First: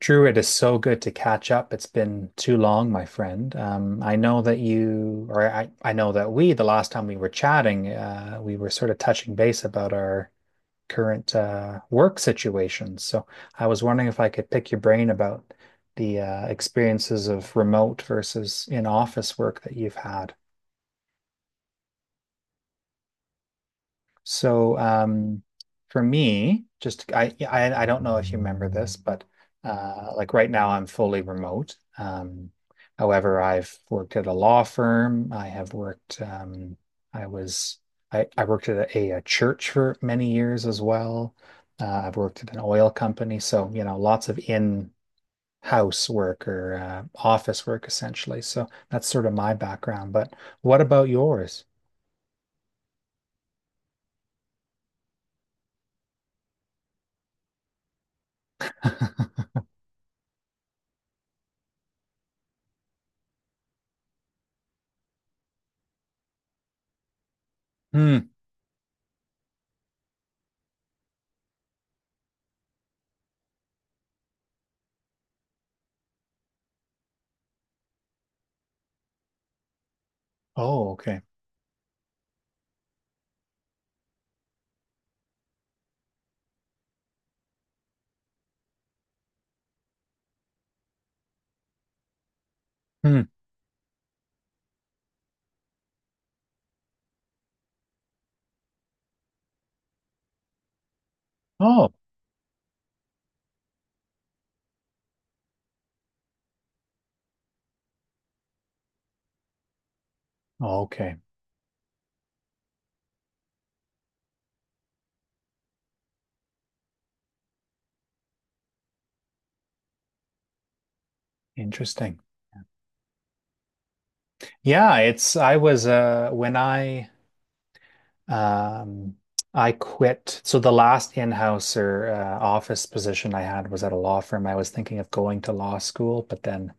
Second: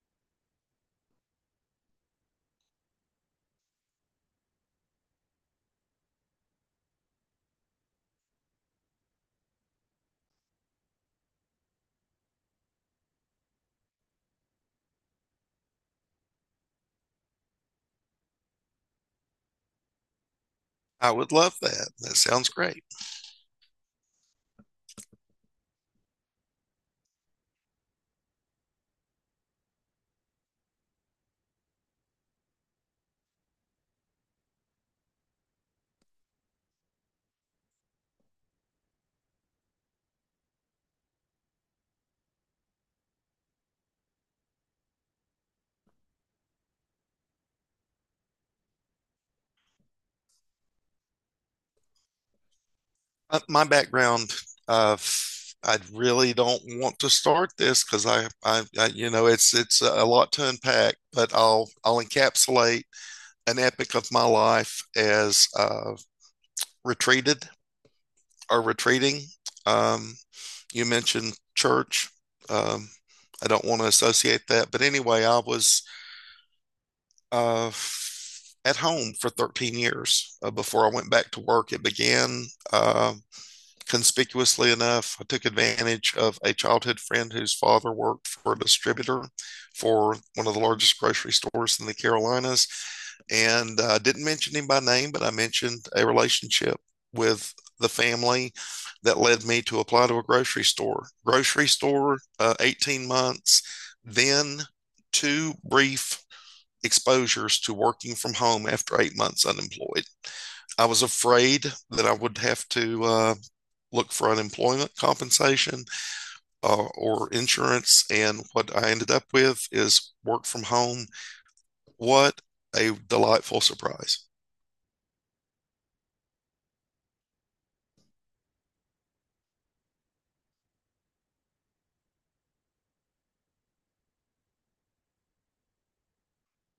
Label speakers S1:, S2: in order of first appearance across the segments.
S1: Drew, it is so good to catch up. It's been too long, my friend. I know that you, or I know that we, the last time we were chatting, we were sort of touching base about our current work situations. So I was wondering if I could pick your brain about the experiences of remote versus in-office work that you've had.
S2: I would love that. That sounds great.
S1: So, for me, yeah, I don't know if you remember this, but like right now I'm fully remote. However, I've worked at a law firm. I have worked. I was I worked at a church for many years as well. I've worked at an oil company, so lots of in-house work or office work essentially. So that's sort of my background. But what about yours?
S2: My background, I really don't want to start this because I, you know, it's a lot to unpack, but I'll encapsulate an epic of my life as retreated
S1: Hmm.
S2: or retreating. Um, you mentioned church. Um, I don't want to associate that, but anyway, I was at home for 13 years before
S1: Oh,
S2: I went
S1: okay.
S2: back to work. It began. Uh, Conspicuously enough, I took advantage of a childhood friend whose father worked for a distributor for one of the largest grocery stores in the Carolinas.
S1: Hmm.
S2: And I didn't mention him by name, but I mentioned a relationship with the family that led me to apply to a grocery store. Grocery
S1: Oh,
S2: store, 18 months, then two brief exposures to working from home after 8 months unemployed. I was
S1: okay.
S2: afraid that I would have to look for unemployment compensation or insurance. And what I ended up with is work from home.
S1: Interesting.
S2: What a delightful surprise.
S1: Yeah, it's I was when um I quit. So the last in-houser office position I had was at a law firm. I was thinking of going to law school, but then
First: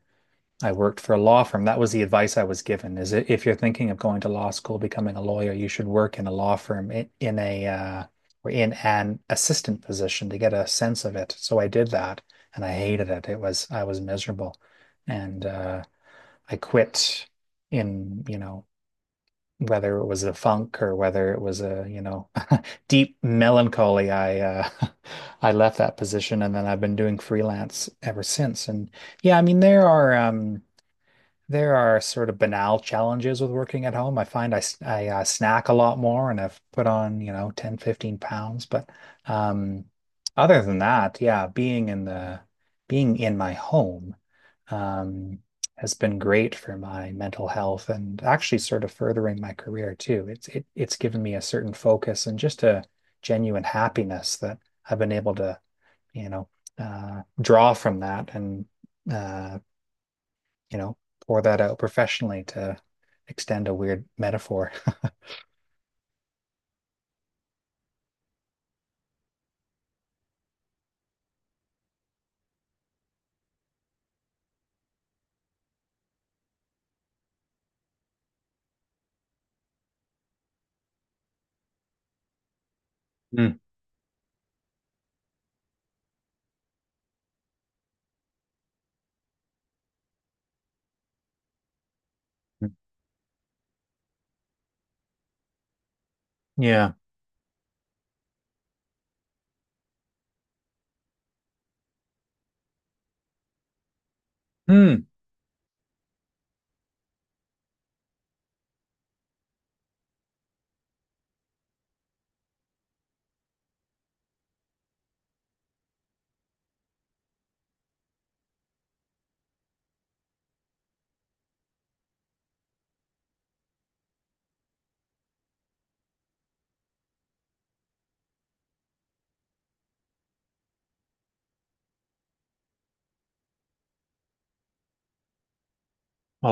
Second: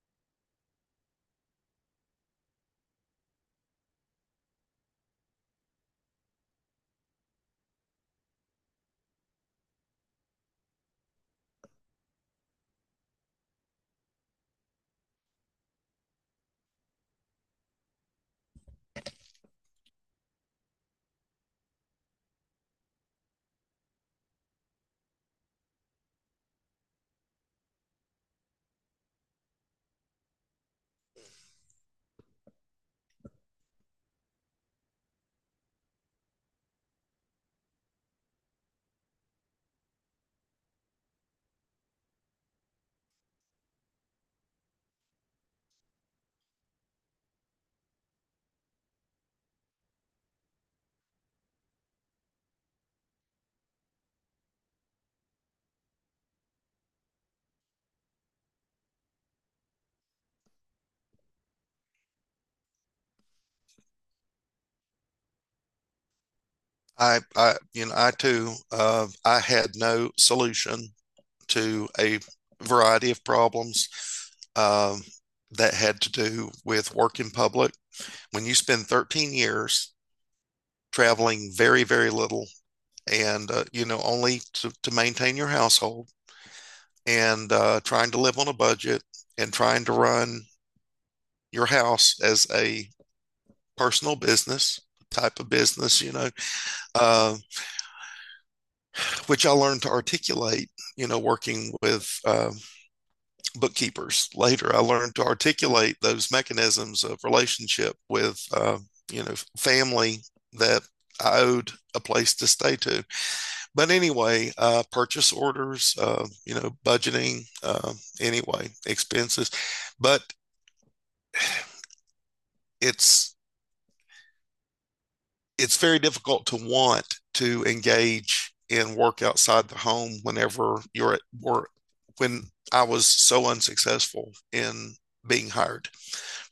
S1: I worked for a law firm. That was the advice I was given. Is it If you're thinking of going to law school, becoming a lawyer, you should work in a law firm, in a or in an assistant position to get a sense of it. So I did that and I hated it. It was I was miserable. And I quit in, you know, whether it was a funk or whether it was a, deep melancholy. I I left that position, and then I've been doing freelance ever since. And yeah, I mean, there are sort of banal challenges with working at home. I find I snack a lot more and I've put on, 10, 15 pounds. But um, other than that, yeah, being in my home um, has been great for my mental health, and actually sort of furthering my career too. It's given me a certain focus and just a genuine happiness that I've been able to, you know, draw from that and, uh, you know, pour that out professionally to extend a weird metaphor.
S2: You know, I too, I had no solution to a variety of problems um, that had to do with work in public. When you spend 13 years traveling very, very little and
S1: Mm,
S2: you know only to maintain your household and trying to live on a budget and trying to run your house as a personal business type of business, you know,
S1: yeah.
S2: uh, which I learned to articulate, you know, working with bookkeepers. Later I
S1: Hmm.
S2: learned to articulate those mechanisms of relationship with you know, family that I owed a place to stay to. But anyway, purchase orders, you know, budgeting, expenses. But it's it's very difficult to want to engage in work outside the home whenever you're at work. When I was so unsuccessful in being hired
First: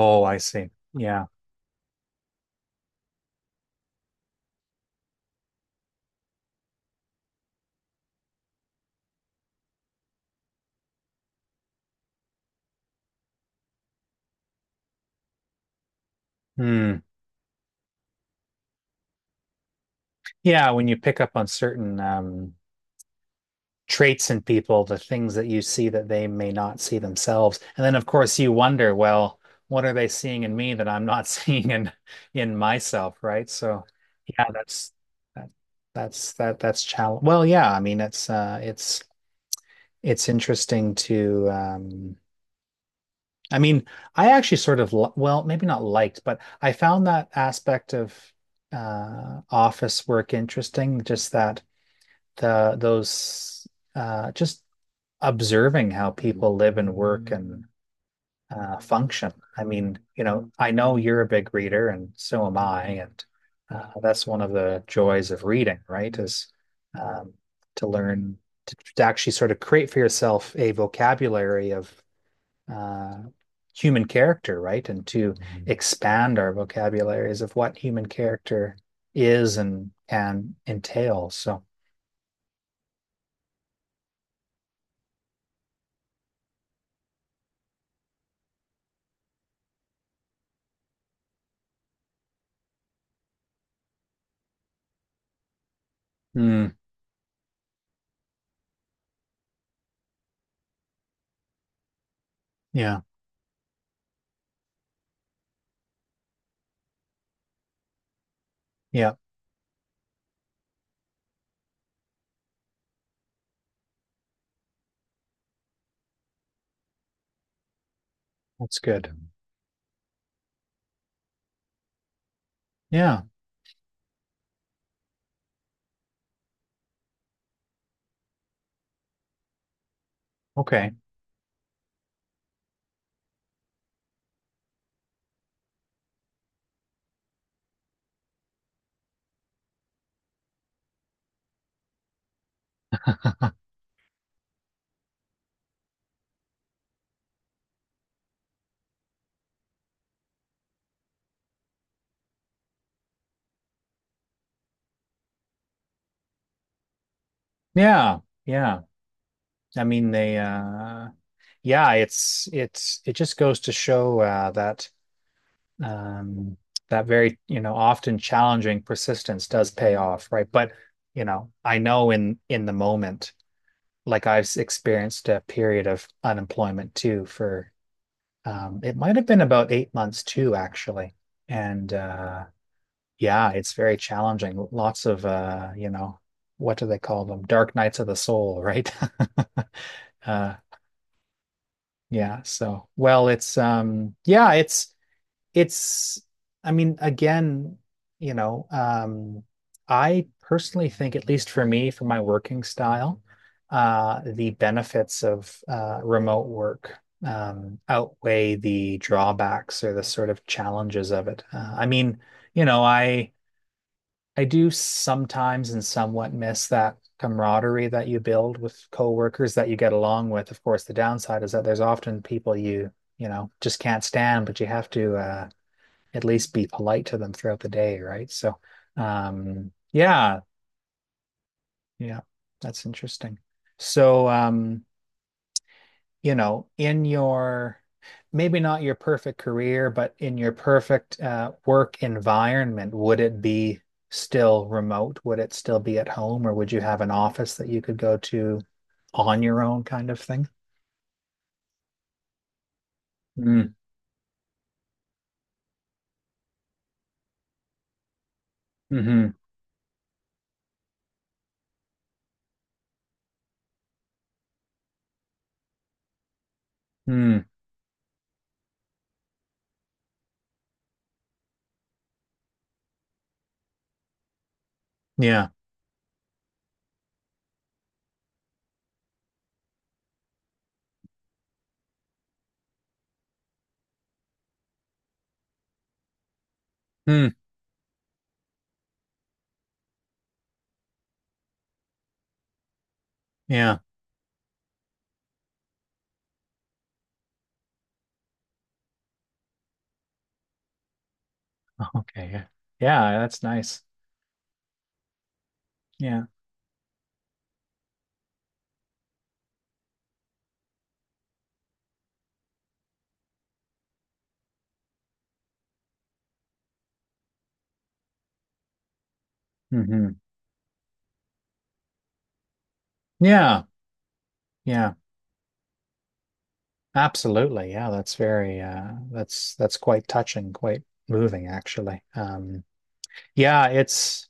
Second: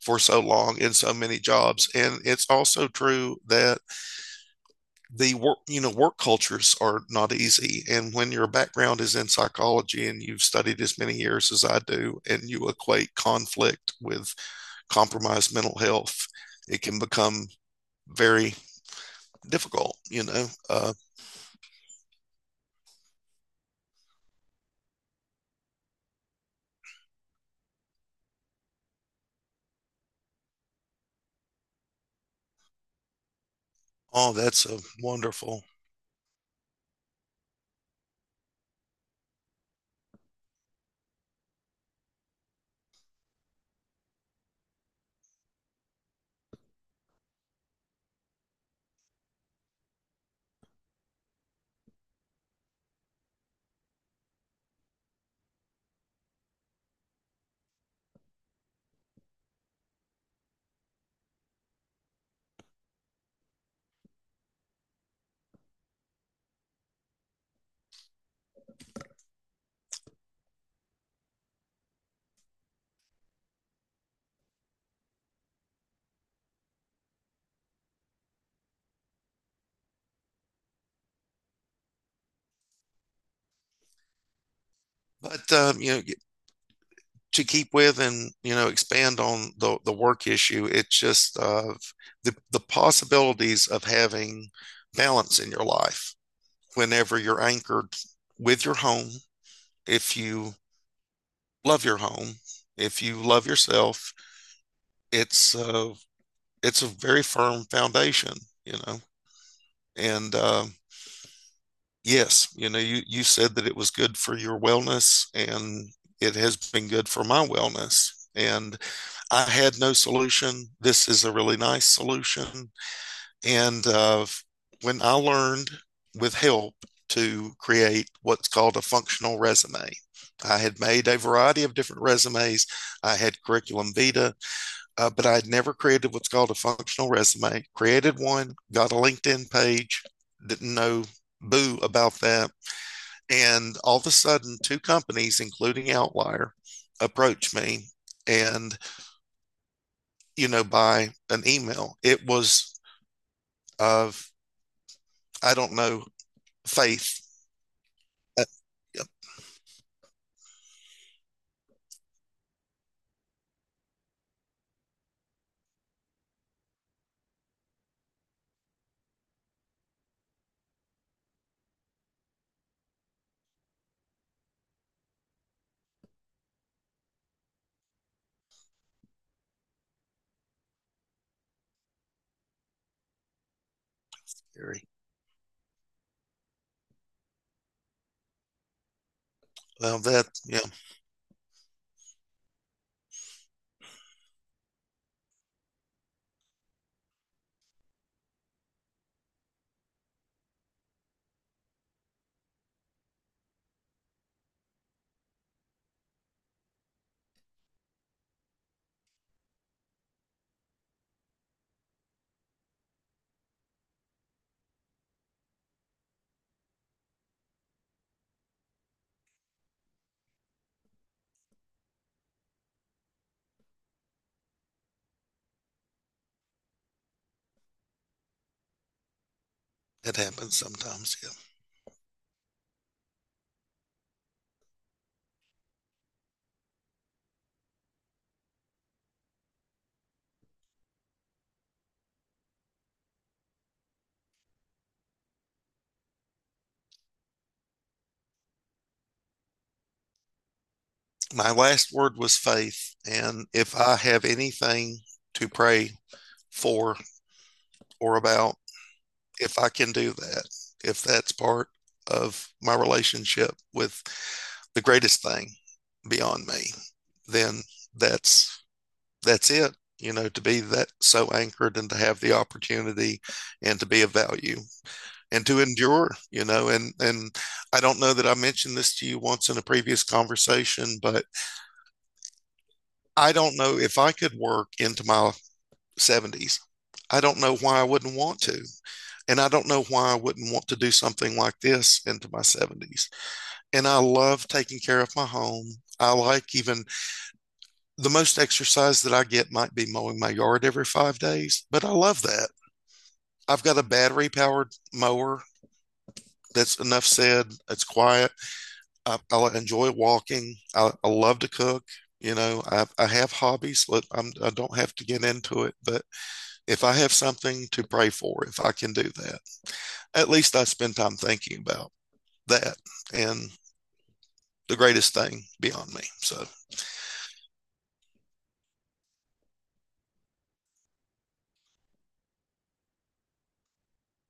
S2: for
S1: I
S2: so
S1: see.
S2: long in so
S1: Yeah.
S2: many jobs, and it's also true that the work, you know, work cultures are not easy. And when your background is in psychology and you've studied as many years as I do, and you equate conflict with compromised mental health, it
S1: Hmm.
S2: can become very difficult, you know
S1: Yeah, when
S2: uh,
S1: you pick up on certain traits in people, the things that you see that they may not see themselves. And then, of course, you wonder, well, what are they seeing in me that I'm not seeing in myself, right? So,
S2: Oh,
S1: yeah,
S2: that's a
S1: that,
S2: wonderful.
S1: that's challenge. Well, yeah, I mean, it's interesting to. I mean, I actually sort of well, maybe not liked, but I found that aspect of office work interesting. Just that the those just observing how people live and work and function. I mean, I know you're a big reader, and so am I, and that's one of the joys of reading, right? Is um, to learn to actually sort of create for yourself a vocabulary of uh, human character, right? And to expand our vocabularies of what human character is and can entail. So,
S2: But you know, to keep with and, you know, expand on the work issue, it's just the possibilities of having balance in your life
S1: mm,
S2: whenever you're anchored with your home, if you love your home,
S1: yeah,
S2: if you love yourself, it's uh, it's a very firm foundation, you know.
S1: yeah,
S2: And yes, you know, you said that it was good for your wellness, and it has been good for my wellness. And
S1: that's good.
S2: I had no solution. This is a really nice solution.
S1: Yeah,
S2: And when I learned with help to create what's called a functional resume, I had
S1: okay.
S2: made a variety of different resumes. I had curriculum vitae, but I had never created what's called a functional resume. Created one, got a LinkedIn page, didn't know boo about that. And all of a sudden, two companies, including Outlier, approached me and, you know, by an email. It was of, I don't know, faith.
S1: Yeah,
S2: That.
S1: yeah.
S2: Yep.
S1: I mean, they yeah, it's it just goes to show um that very, often challenging, persistence does pay off, right? But, I know in the moment, like I've experienced a period of unemployment too for it might have been about 8 months too, actually. And yeah, it's very challenging.
S2: Gary.
S1: Lots of, what do they call them? Dark nights of the soul, right?
S2: Well, that,
S1: Uh,
S2: yeah,
S1: Yeah. So, well, it's yeah, it's I mean, again, you know, um I personally think, at least for me, for my working style, the benefits of remote work outweigh the drawbacks or the sort of challenges of it. I mean, you know, I I do sometimes and somewhat miss that camaraderie that you build with coworkers that you get along with. Of course, the downside is that there's often people you, just can't stand, but you have to at least be polite to them throughout the day, right? So,
S2: that
S1: yeah,
S2: happens sometimes. Yeah.
S1: yeah, that's interesting. So, in your, maybe not your perfect career, but in your perfect work environment, would it be still remote? Would it still be at home, or would you have an office that you could go to on your own kind of thing?
S2: My last word was faith. And
S1: Mm,
S2: if I have anything to pray for or about,
S1: mm-hmm,
S2: if I can do that, if that's part of my relationship with the greatest thing beyond me,
S1: mm,
S2: then that's that's it. You know, to be that so anchored and to have the opportunity and to be of value and
S1: yeah,
S2: to endure, you know. And I don't know that I mentioned this to you once in a previous conversation, but I don't know if I could work into my 70s. I
S1: mm,
S2: don't know why I wouldn't want to, and I don't know why I wouldn't want to do something like this into my 70s.
S1: yeah.
S2: And I love taking care of my home. I like, even the most exercise that I get might be mowing my yard every 5 days, but I love
S1: Okay, yeah,
S2: that.
S1: yeah. That's
S2: I've got
S1: nice.
S2: a battery powered mower,
S1: Yeah,
S2: that's enough said. It's quiet. I enjoy walking. I love to cook. You know, I have hobbies. I don't have to get into it, but if I have something to pray for, if I can do that,
S1: mm-hmm,
S2: at least I spend time thinking about that and
S1: yeah,
S2: the
S1: yeah.
S2: greatest thing beyond me. So,
S1: Absolutely. Yeah, that's very that's quite touching, quite moving actually. Yeah,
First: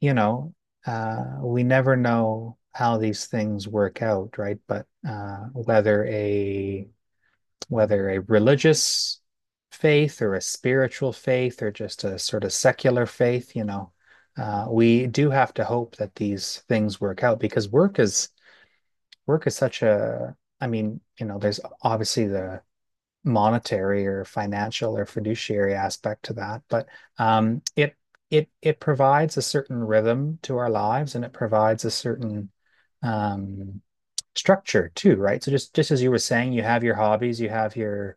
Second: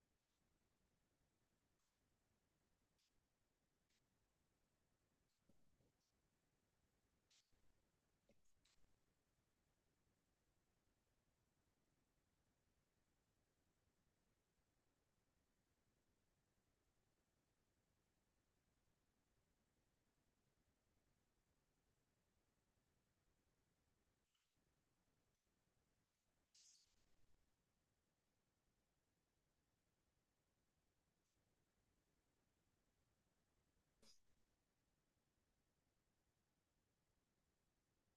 S1: you know, we never know how these things work out, right? But whether a religious faith or a spiritual faith or just a sort of secular faith, we do have to hope that these things work out, because work is such a, I mean, there's obviously the monetary or financial or fiduciary aspect to that, but um, it it provides a certain rhythm to our lives, and it provides a certain um, structure too, right? So just as you were saying, you have your hobbies, you have your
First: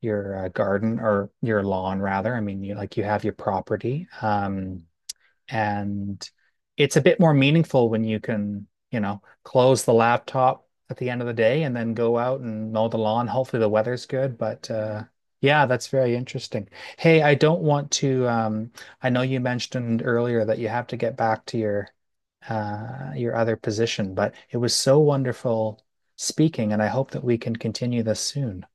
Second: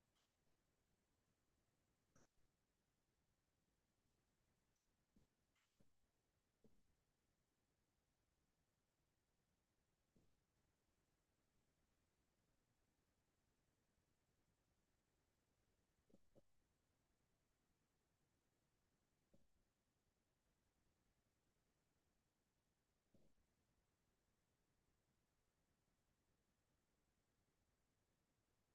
S1: garden, or your lawn rather. I mean, you like you have your property. And it's a bit more meaningful when you can, close the laptop at the end of the day and then go out and mow the lawn. Hopefully the weather's good, but yeah, that's very interesting. Hey, I don't want to. I know you mentioned earlier that you have to get back to your other position, but it was so wonderful speaking, and I hope that we can continue this soon.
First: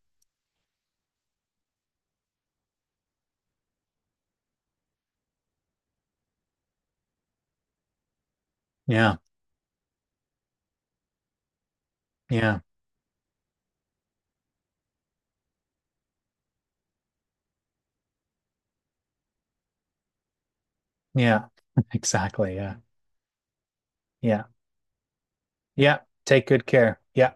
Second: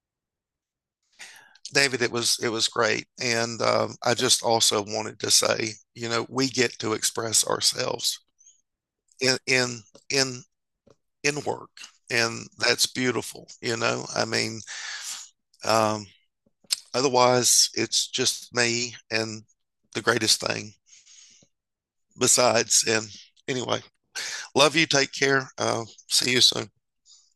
S2: David, it was great, and I just also wanted to say, you know, we get to express ourselves
S1: Yeah.
S2: in in in in work, and
S1: Yeah.
S2: that's beautiful. You know, I mean, um, otherwise, it's just me and the greatest thing
S1: Yeah. Exactly. Yeah.
S2: besides. And anyway,
S1: Yeah.
S2: love you. Take care.
S1: Yeah.
S2: See you
S1: Take good
S2: soon.
S1: care. Yeah.